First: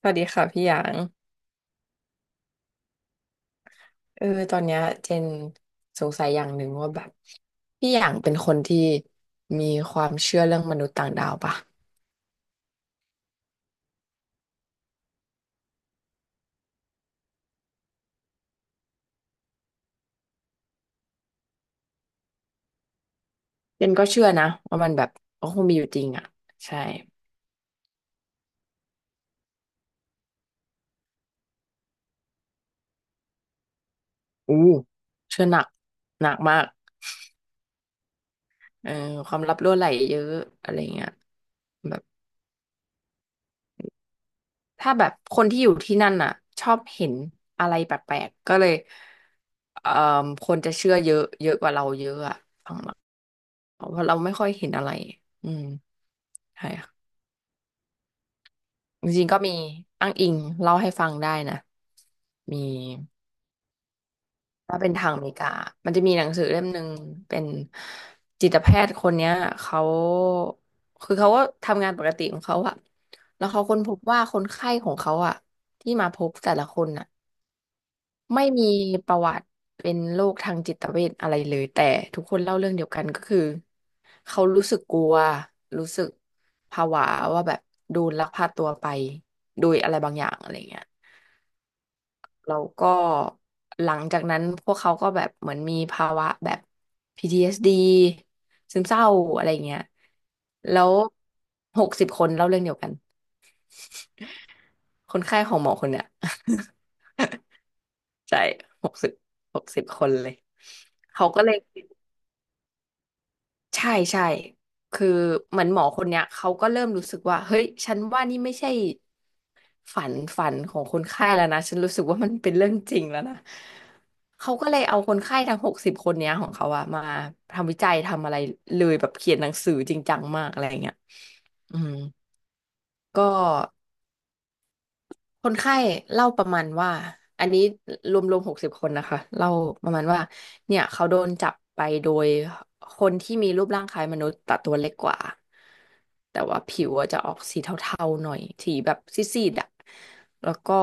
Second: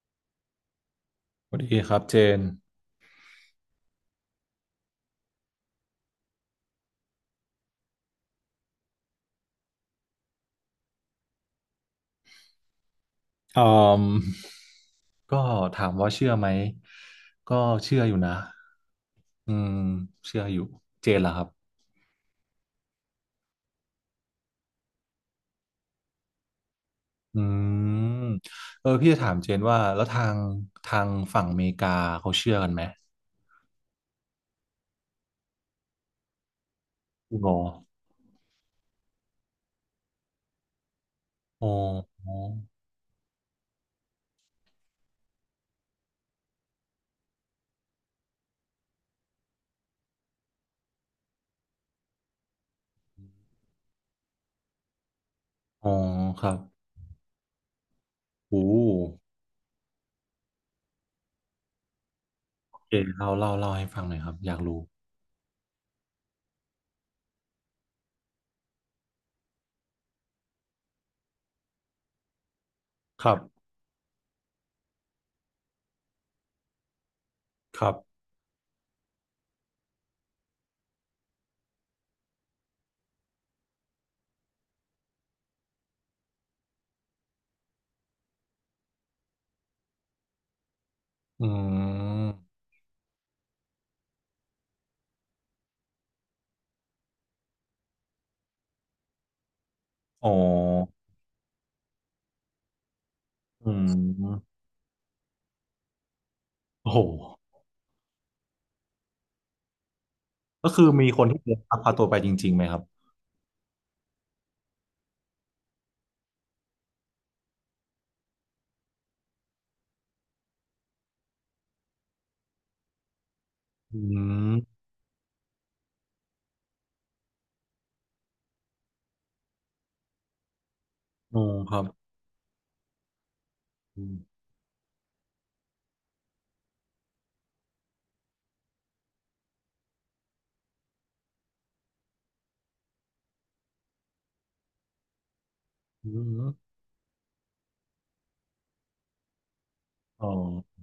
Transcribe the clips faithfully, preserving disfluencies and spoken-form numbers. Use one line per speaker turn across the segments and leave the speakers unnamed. สวัสดีค่ะพี่หยาง
สวัสดีครับเจน
เออตอนเนี้ยเจนสงสัยอย่างหนึ่งว่าแบบพี่หยางเป็นคนที่มีความเชื่อเรื่องมนุษย์ต่างดาวปะ
อืมก็ถามว่าเชื่อไหมก็เชื่ออยู่นะอืมเชื่ออยู่เจนล่ะครับ
เจนก็เชื่อนะว่ามันแบบก็คงมีอยู่จริงอ่ะใช่
อืมเออพี่จะถามเจนว่าแล้วทางทางฝั่งอเมริกาเขาเชื่อกันไหม
อู้เชื่อหนักหนักมาก
คุณโอ
เออความลับรั่วไหลเยอะอะไรเงี้ย
อ๋อ
แบบ
อ๋อ
ถ้าแบบคนที่อยู่ที่นั่นน่ะชอบเห็นอะไรแปลกๆก็เลยเอ่อคนจะเชื่อเยอะเยอะกว่าเราเยอะอะฝั่งเราเพราะเราไม่ค่อยเห็นอะไรอืม
อ๋อครับ
ใช่ค่ะ
โอ้
จริงๆก็มีอ้างอิงเล่าให้ฟังได้นะมี
โอเคเล่าเล่าเล่าให้ฟังหน่อยครับอยาก
ถ้า
รู้
เป็นทางอเมริกามันจะมีหนังสือเล่มหนึ่งเป็นจิตแพทย์คนเนี้ยเขาคือเขาก็ทำงานปกติของเขาอะ
ครั
แล้วเขา
บ
ค้นพบว่าคนไข้ของเขาอะที่มาพบแต่ละคนอะ
ครับ
ไม่มีประวัติเป็นโรคทางจิตเวชอะไรเลยแต่ทุกคนเล่าเรื่องเดียวกันก็คือเขารู้สึกกลัวรู้สึกผวาว่าแบบโดนลักพาตัวไปโดยอะไรบางอย่างอะไรเงี้ย
อื
แล้
ม
วก็หลังจากนั้นพวกเขาก็แบบเหมือนมีภาวะแบบ พี ที เอส ดี ซึมเศร้าอะไรเงี้ย
อ๋อ
แล้วหกสิบคนเล่าเรื่องเดียวกัน
อืม
คนไข้ของหมอคนเนี้ย
โอ้โห
ใช่หกสิบหกสิบคนเลย
ก็คือมีคน
เขา
ที่
ก็เล
เดิ
ย
นลักพาตัวไปจริงๆไหมครับ
ใช่ใช่คือเหมือนหมอคนเนี้ยเขาก็เริ่มรู้สึกว่าเฮ้ยฉันว่านี่ไม่ใช่ฝันฝันของคนไข้แล้วนะฉันรู้สึกว่ามันเป็นเรื่องจริงแล้วนะ
อื
เขาก็เล
ม
ยเอาคนไข้ทั้งหกสิบคนเนี้ยของเขาอะมาทำวิจัยทำอะไรเลยแบบเขียนหนังสือจริงจังมากอะไรเงี้ย
อ๋อค
อื
รับ
มก็
อืม
คนไข้เล่าประมาณว่าอันนี้รวมรวมหกสิบคนนะคะเล่าประมาณว่าเนี่ยเขาโดนจับไปโดยคนที่มีรูปร่างคล้ายมนุษย์แต่ตัวเล็กกว่า
อื
แต่
ม
ว่าผิวอะจะออกสีเทาๆหน่อยสีแบบซีดๆอ่ะ
อ๋
แล้วก็
อ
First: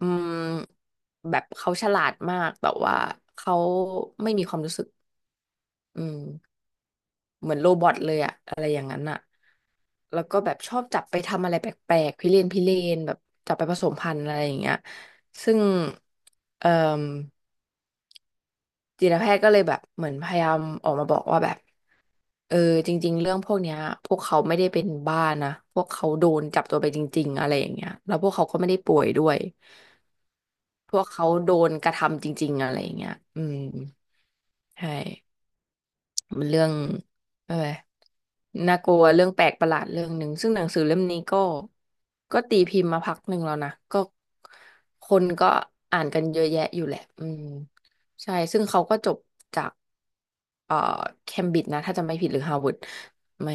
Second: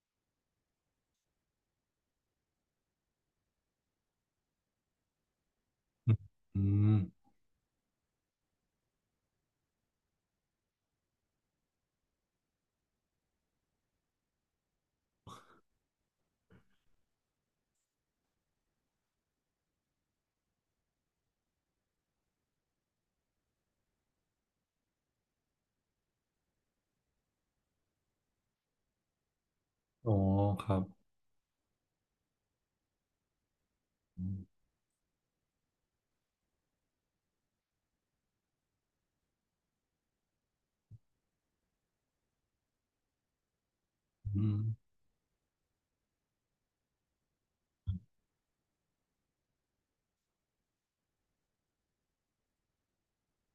อืมแบบเขาฉลาดมากแต่ว่าเขาไม่มีความรู้สึกอื
อืม
ม
อม
เหมือนโรบอทเลยอะอะไรอย่างนั้นอะแล้วก็แบบชอบจับไปทำอะไรแปลกๆพิเรนพิเรนแบบจับไปผสมพันธุ์อะไรอย่างเงี้ยซึ่งเอ่มจิตแพทย์ก็เลยแบบเหมือนพยายามออกมาบอกว่าแบบเออจริงๆเรื่องพวกเนี้ยพวกเขาไม่ได้เป็นบ้านะพวกเขาโดนจับตัวไปจริงๆอะไรอย่างเงี้ยแล้วพวกเขาก็ไม่ได้ป่วยด้วย
อ๋อครับ
พวกเขาโดนกระทำจริงๆอะไรอย่างเงี้ยอืม
อืม
ใช่ มันเรื่องอะไรน่ากลัวเรื่องแปลกประหลาดเรื่องหนึ่งซึ่งหนังสือเล่มนี้ก็ก็ตีพิมพ์มาพักหนึ่งแล้วนะก็
อืม
คนก็อ่านกันเยอะแยะอยู่แหละอืมใช่ซึ่งเขาก็จบจากเอ่อเคมบริดจ์นะถ้าจำไม่ผิดหรือฮาร์วาร์ดไม่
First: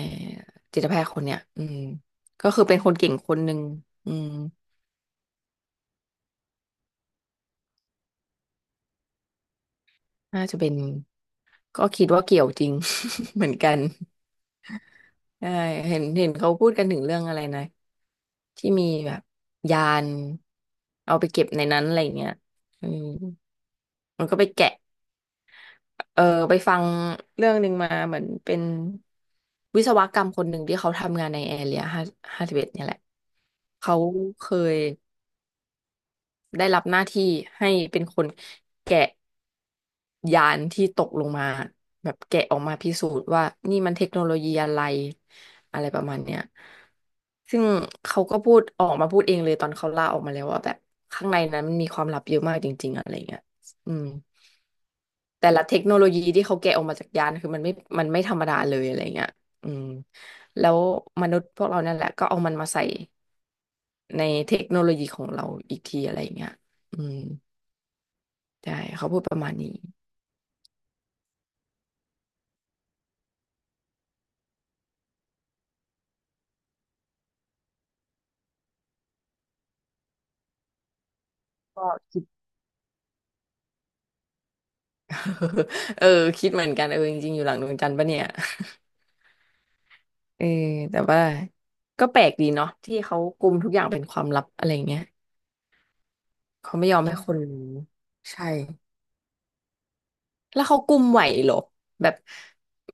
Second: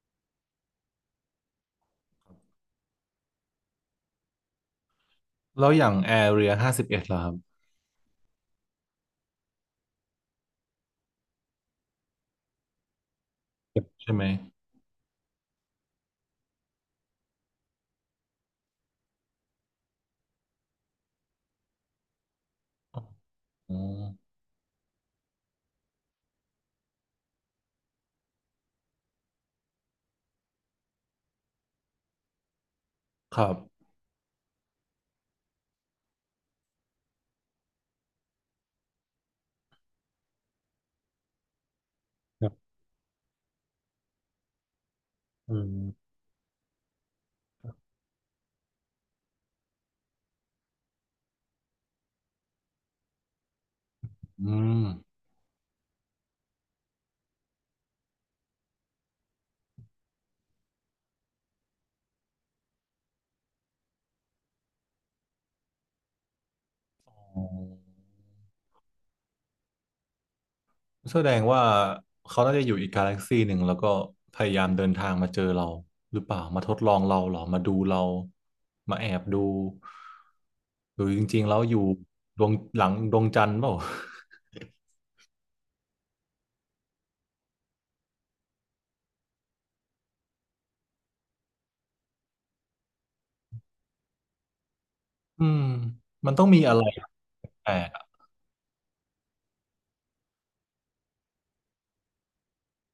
จิตแพทย์คนเนี้ยอืมก็คือเป็นคนเก่งคนหนึ่งอืม
แล้วอย่างแอเรียห้าสิบเอ็ดล่ะครับ
น่าจะเป็นก็คิดว่าเกี่ยวจริง เหมือนกัน
ใช่ไหม
ใช่เห็นเห็นเขาพูดกันถึงเรื่องอะไรนะ ที่มีแบบยานเอาไปเก็บในนั้นอะไรเงี้ยอื
อ
ม
๋อ
มันก็ไปแกะ เออ ไปฟังเรื่องหนึ่งมาเหมือนเป็นวิศวกรรมคนหนึ่งที่เขาทำงานในแอเรียห้าห้าสิบเอ็ดเนี่ยแหละ
ครับ
เขาเคย ได้รับหน้าที่ให้เป็นคนแกะยานที่ตกลงมาแบบแกะ
ครั
ออก
บ
มาพิสูจน์ว่านี่มันเทคโนโลยีอะไร
อื
อะไรประ
ม
มาณเนี้ยซึ่งเขาก็พูดออกมาพูดเองเลยตอนเขาล่าออกมาแล้วว่าแบบข้างในนั้นมันมีความลับเยอะมากจริงๆอะไรเงี้ยอืม
อืม
แต่ละเทคโนโลยีที่เขาแกะออกมาจากยานคือมันไม่มันไม่ธรรมดาเลยอะไรเงี้ยอืมแล้วมนุษย์พวกเรานั่นแหละก็เอามันมาใส่ในเทคโนโลยีของเราอีกทีอะไรเงี้ยอืม
อ๋อ
ใช่เขาพูดประมาณนี้
แสดงว่าเขาน่าจะอยู่อีกกาแล็กซีหนึ่งแล้วก็พยายามเดินทางมาเจอเราหรือเปล่ามาทดลองเราเหรอมาดูเรามาแอบดูหรือจริงๆแล้วอยู่ดวงหลังดวงจันทร์เปล่า
เออคิดเหมือนกันเออจริงๆอยู่หลังดวงจันทร์ปะเนี่ย เออแต่ว่าก็แปลกดีเนาะที่เขากุมทุกอย่างเป็นความลับอะไรเงี้ย
อืมมี
เขา
อะไร
ไม่ยอมให้คนรู้
แปลก
ใช่แล้วเขากุมไหวเหรอแบบ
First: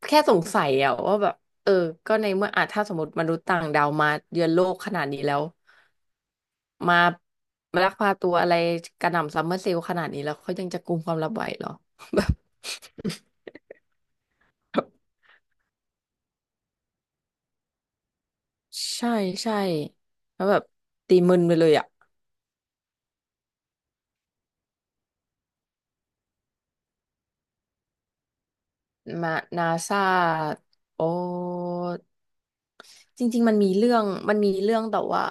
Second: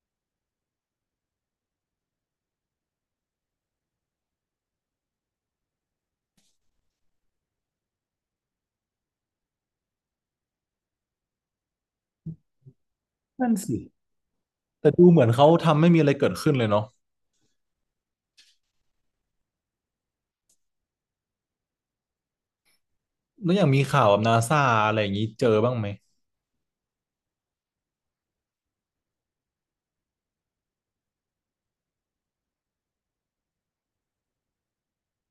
แค่สงสัยอะว่าแบบเออก็ในเมื่ออาจถ้าสมมติมนุษย์ต่างดาวมาเยือนโลกขนาดนี้แล้วมามาลักพาตัวอะไรกระหน่ำซัมเมอร์เซลล์ขนาดนี้แล้วเขายังจะกุมความลับไหวเหรอ
นั่นสิ
แบบ
แต่ดูเหมือนเขาทำไม่มีอะไรเกิดขึ้นเลยเนาะ
ใช่ใช่แล้วแบบตีมึนไปเลยอ่ะ
แล้วอย่างมีข่าวแบบนาซาอะไรอย่างนี้เจอบ้างไหม
มานาซาโอจริงๆมันมีเรื่องมันมีเรื่องแต่ว่า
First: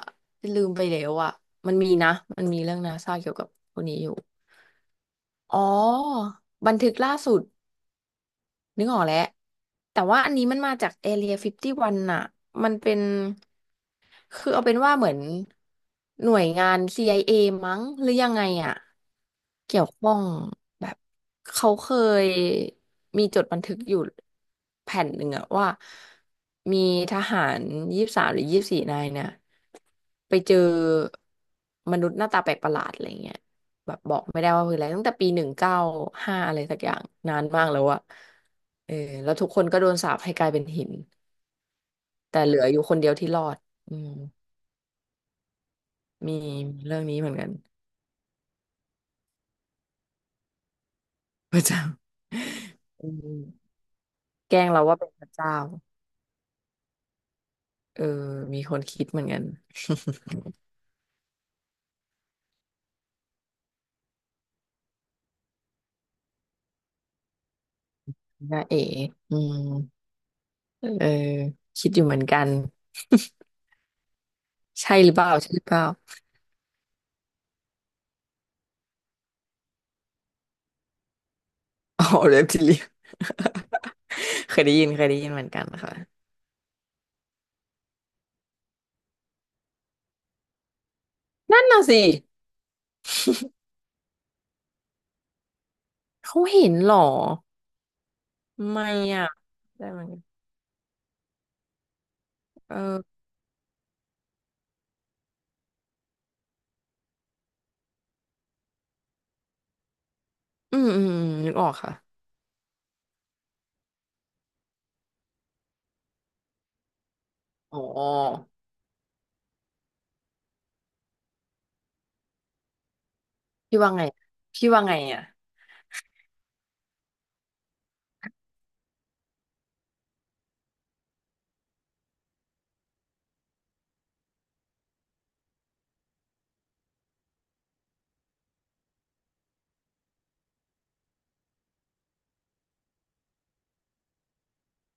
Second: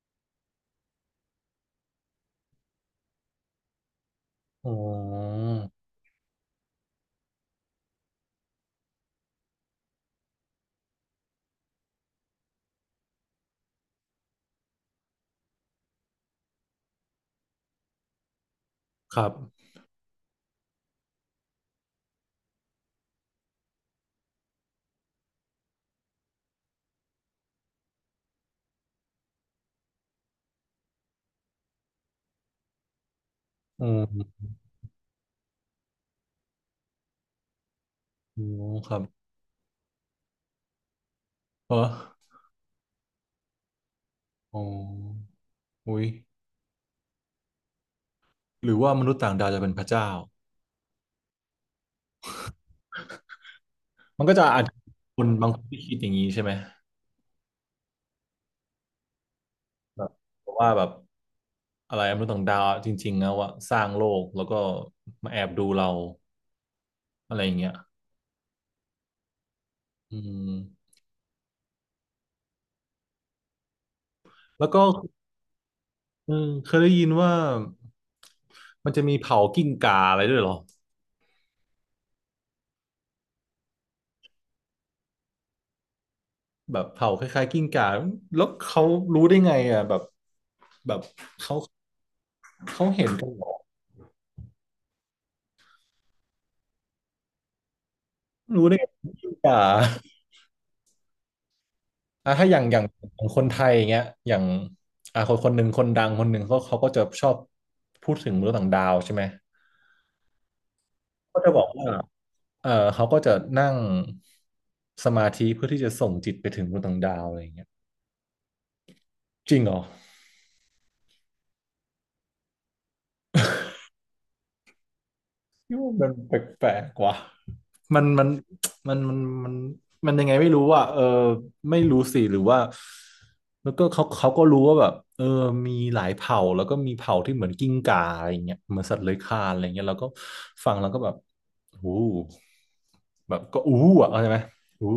ลืมไปแล้วอ่ะมันมีนะมันมีเรื่องนาซาเกี่ยวกับคนนี้อยู่
อ๋อ
อ๋อบันทึกล่าสุดนึกออกแล้วแต่ว่าอันนี้มันมาจาก Area ห้าสิบเอ็ดน่ะมันเป็น คือเอาเป็นว่าเหมือนหน่วยงาน ซี ไอ เอ มั้งหรือยังไงอ่ะ
ครับ
เกี่ยวข้องแบบเขาเคยมีจดบันทึกอยู่แผ่นหนึ่งอะว่ามีทหารยี่สิบสามหรือยี่สิบสี่นายเนี่ยไปเจอมนุษย์หน้าตาแปลกประหลาดอะไรเงี้ยแบบบอกไม่
อ
ได้ว่าคืออะไรตั้งแต่ปีหนึ่งเก้าห้าอะไรสักอย่างนานมากแล้วอะ
อืค
เออ
รับ
แล้วทุกคนก็โดนสาปให้กลายเป็นหิน
เออ
แต่เหลืออยู่คนเดียวที่รอดอืม
อ๋ออุ้ย
มีมีเรื่องนี้เหมือนกัน
หรือว่ามนุษย์ต่างดาวจะเป็นพระเจ้า
พระเจ้าอืม
มันก็จะ
แกล้
อาจ
ง
จะ
เราว่าเป็น
ค
พ
น
ระ
บา
เจ้า
งคนที่คิดอย่างนี้ใช่ไหม
เออมีคนคิดเหมือนกัน
แบบว่าแบบอะไรมนุษย์ต่างดาวจริงๆนะว่าสร้างโลกแล้วก็มาแอบดูเราอะไรอย่างเงี้ย
น้าเอ๋อืม
อืม
เออคิดอยู่เหมือนกัน
แล้วก็
ใช่หรือเปล่าใช่หรือเปล่า
เออเคยได้ยินว่ามันจะมีเผากิ้งก่าอะไรด้วยเหรอ
อ๋อเล็บท เรีย เคยได้ยินเคยได้ยินเหมือนกันค่ะ
แบบเผาคล้ายๆกิ้งก่าแล้วเขารู้ได้ไงอ่ะแบบแบบเขา
นั่นน่ะสิ
เขาเห็นกันเหรอ
เขาเห็นเหรอ
รู้ได้ไง
ไม่อ่ะ
กิ้งก่า
ได้ไหมก
อ่ะถ้าอย่าง
เอ
อย่างข
อ
องคนไทยอย่างเงี้ยอย่างอ่ะคนคนหนึ่งคนดังคนหนึ่งเขาเขาก็จะชอบพูดถึงมนุษย์ต่างดาวใช่ไหม
อืมอืมอืม
ก็จะ
นึก
บ
อ
อก
อก
ว่า
ค่ะ
เออเขาก็จะนั่งสมาธิเพื่อที่จะส่งจิตไปถึงมวต่างดาวอะไรอย่างเงี้ย
อ๋อ
จริงเหรอ
พี่ว่าไงพี่ว่าไงอ่ะ
คิว่ามันแปลกๆว่ะมันมันมันมันมันมันยังไงไม่รู้อ่ะเออไม่รู้สิหรือว่าแล้วก็เขาเขาก็รู้ว่าแบบเออมีหลายเผ่าแล้วก็มีเผ่าที่เหมือนกิ้งก่าอะไรเงี้ยเหมือนสัตว์เลื้อยคลานอะไรเงี้ยแล้วก็ฟังแล้วก็แบบอู้แบบก็อู้อ่ะเข้าใจไหมอู้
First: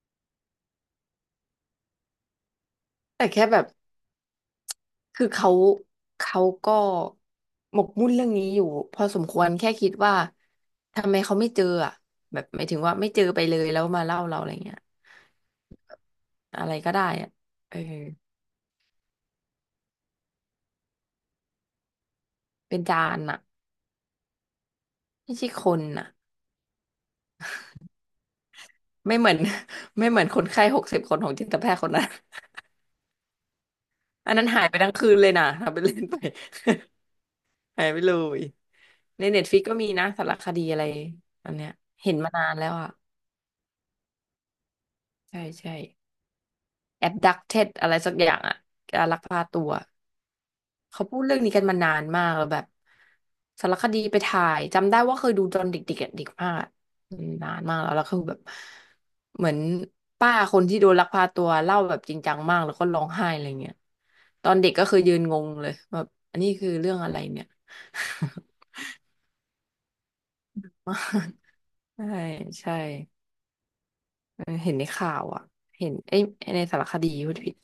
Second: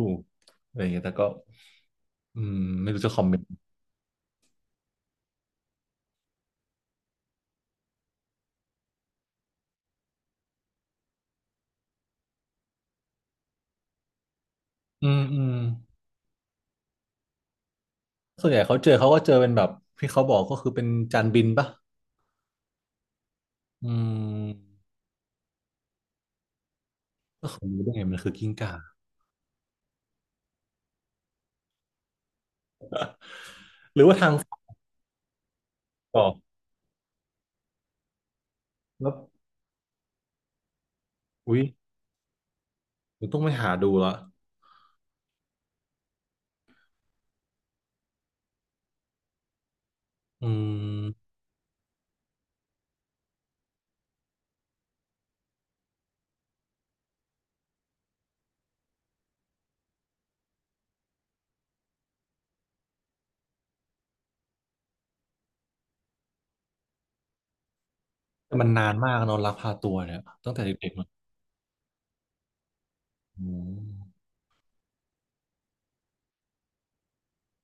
อะไรเงี้ยแต่ก็อืมไม่รู้จะคอ
แต่
มเมน
แค่
ต์
แบบ คือเขาเขาก็หมกมุ่นเรื่องนี้อยู่พอสมควรแค่คิดว่าทำไมเขาไม่เจออ่ะแบบหมายถึงว่าไม่เจอไปเลยแล้วมาเล่าเราอะไรเงี้ย
อืมอืม
อะไรก็ได้อ่ะเออ
ส่วนใหญ่เขาเจอเขาก็เจอเป็นแบบที่เขาบอกก็คือเป็นจานบินปะ
เป็นจานอ่ะ
อืม
ไม่ใช่คนอ่ะ
ก็ผมรู้ได้ไงมันคือกิ้งก่า
ไม่เหมือน ไม่เหมือนคนไข้หกสิบคนของจิตแพทย์คนนั้น
หรือว่าทา
อั
ง
นนั้นหาย
ฝั
ไปทั้งคืนเลยนะทำเป็นเล่นไป
ก่อก
หายไปเลย
แล้ว
ในเน็ตฟ i ิกก็มีนะสารคดีอะไรอัน
อุ๊ย
เนี้ยเห็นมานานแล้วอ่ะ
ผมต้องไปหาดูละ
ใช่ใช่ abducted อะไรสักอย่างอะการลักพาตัว
อื
เขาพูด
ม
เรื่องนี้กันมานานมากแล้วแบบสารคดีไปถ่ายจำได้ว่าเคยดูตอนเด็กๆอะเด็กมากอะอืมนานมากแล้วแล้วคือแบบเหมือนป้าคนที่โดนลักพาตัวเล่าแบบจริงจังมากแล้วก็ร้องไห้อะไรเงี้ยตอนเด็กก็คือยืนงงเลยแบบอันนี้คือเรื่องอะไรเนี่ย
แต่มันนานมากเนอะลักพาตัวเนี่ยตั้งแต่เด็ ก
มา
ๆมา
กใช่ใช่
อืม
เออเห็นในข่าวอ่ะเห็นเอ้ยในสารคดีพูดผิด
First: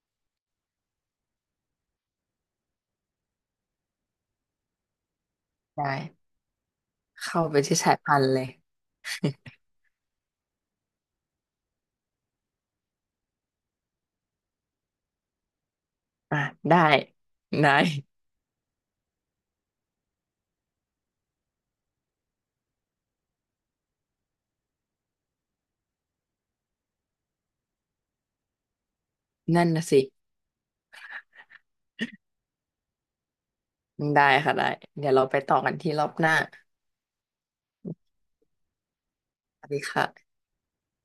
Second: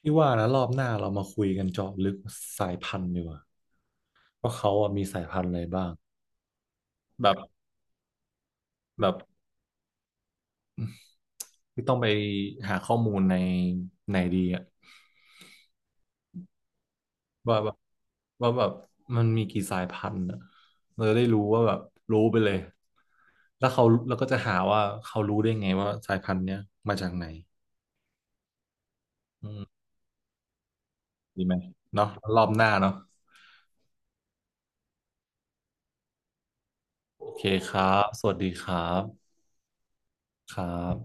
พี่ว่านะรอบหน้าเรามาคุยกันเจาะลึกสายพันธุ์ดีกว่าว่าเขาอะมีสายพันธุ์อะไรบ้าง
ได้
แบบ
เข้าไปที่สายพันธุ์เลย
แบบที่ต้องไปหาข้อมูลในในดีอะ
อ่ะได้
ว่าแบ
ได้
บว่าแบบมันมีกี่สายพันธุ์อ่ะเราจะได้รู้ว่าแบบรู้ไปเลยแล้วเขาแล้วก็จะหาว่าเขารู้ได้ไงว่าสายพันธุ์เนี้ยมาจากไหนอืม
นั่นนะสิ
ดีไหมเนาะรอบหน้าเนาะ
ได้ค่ะได้เดี๋ยวเราไปต่อกันที่รอบหน้า
โอเคครับสวัสดีครับ
สวัสดีค่ะ
ครับ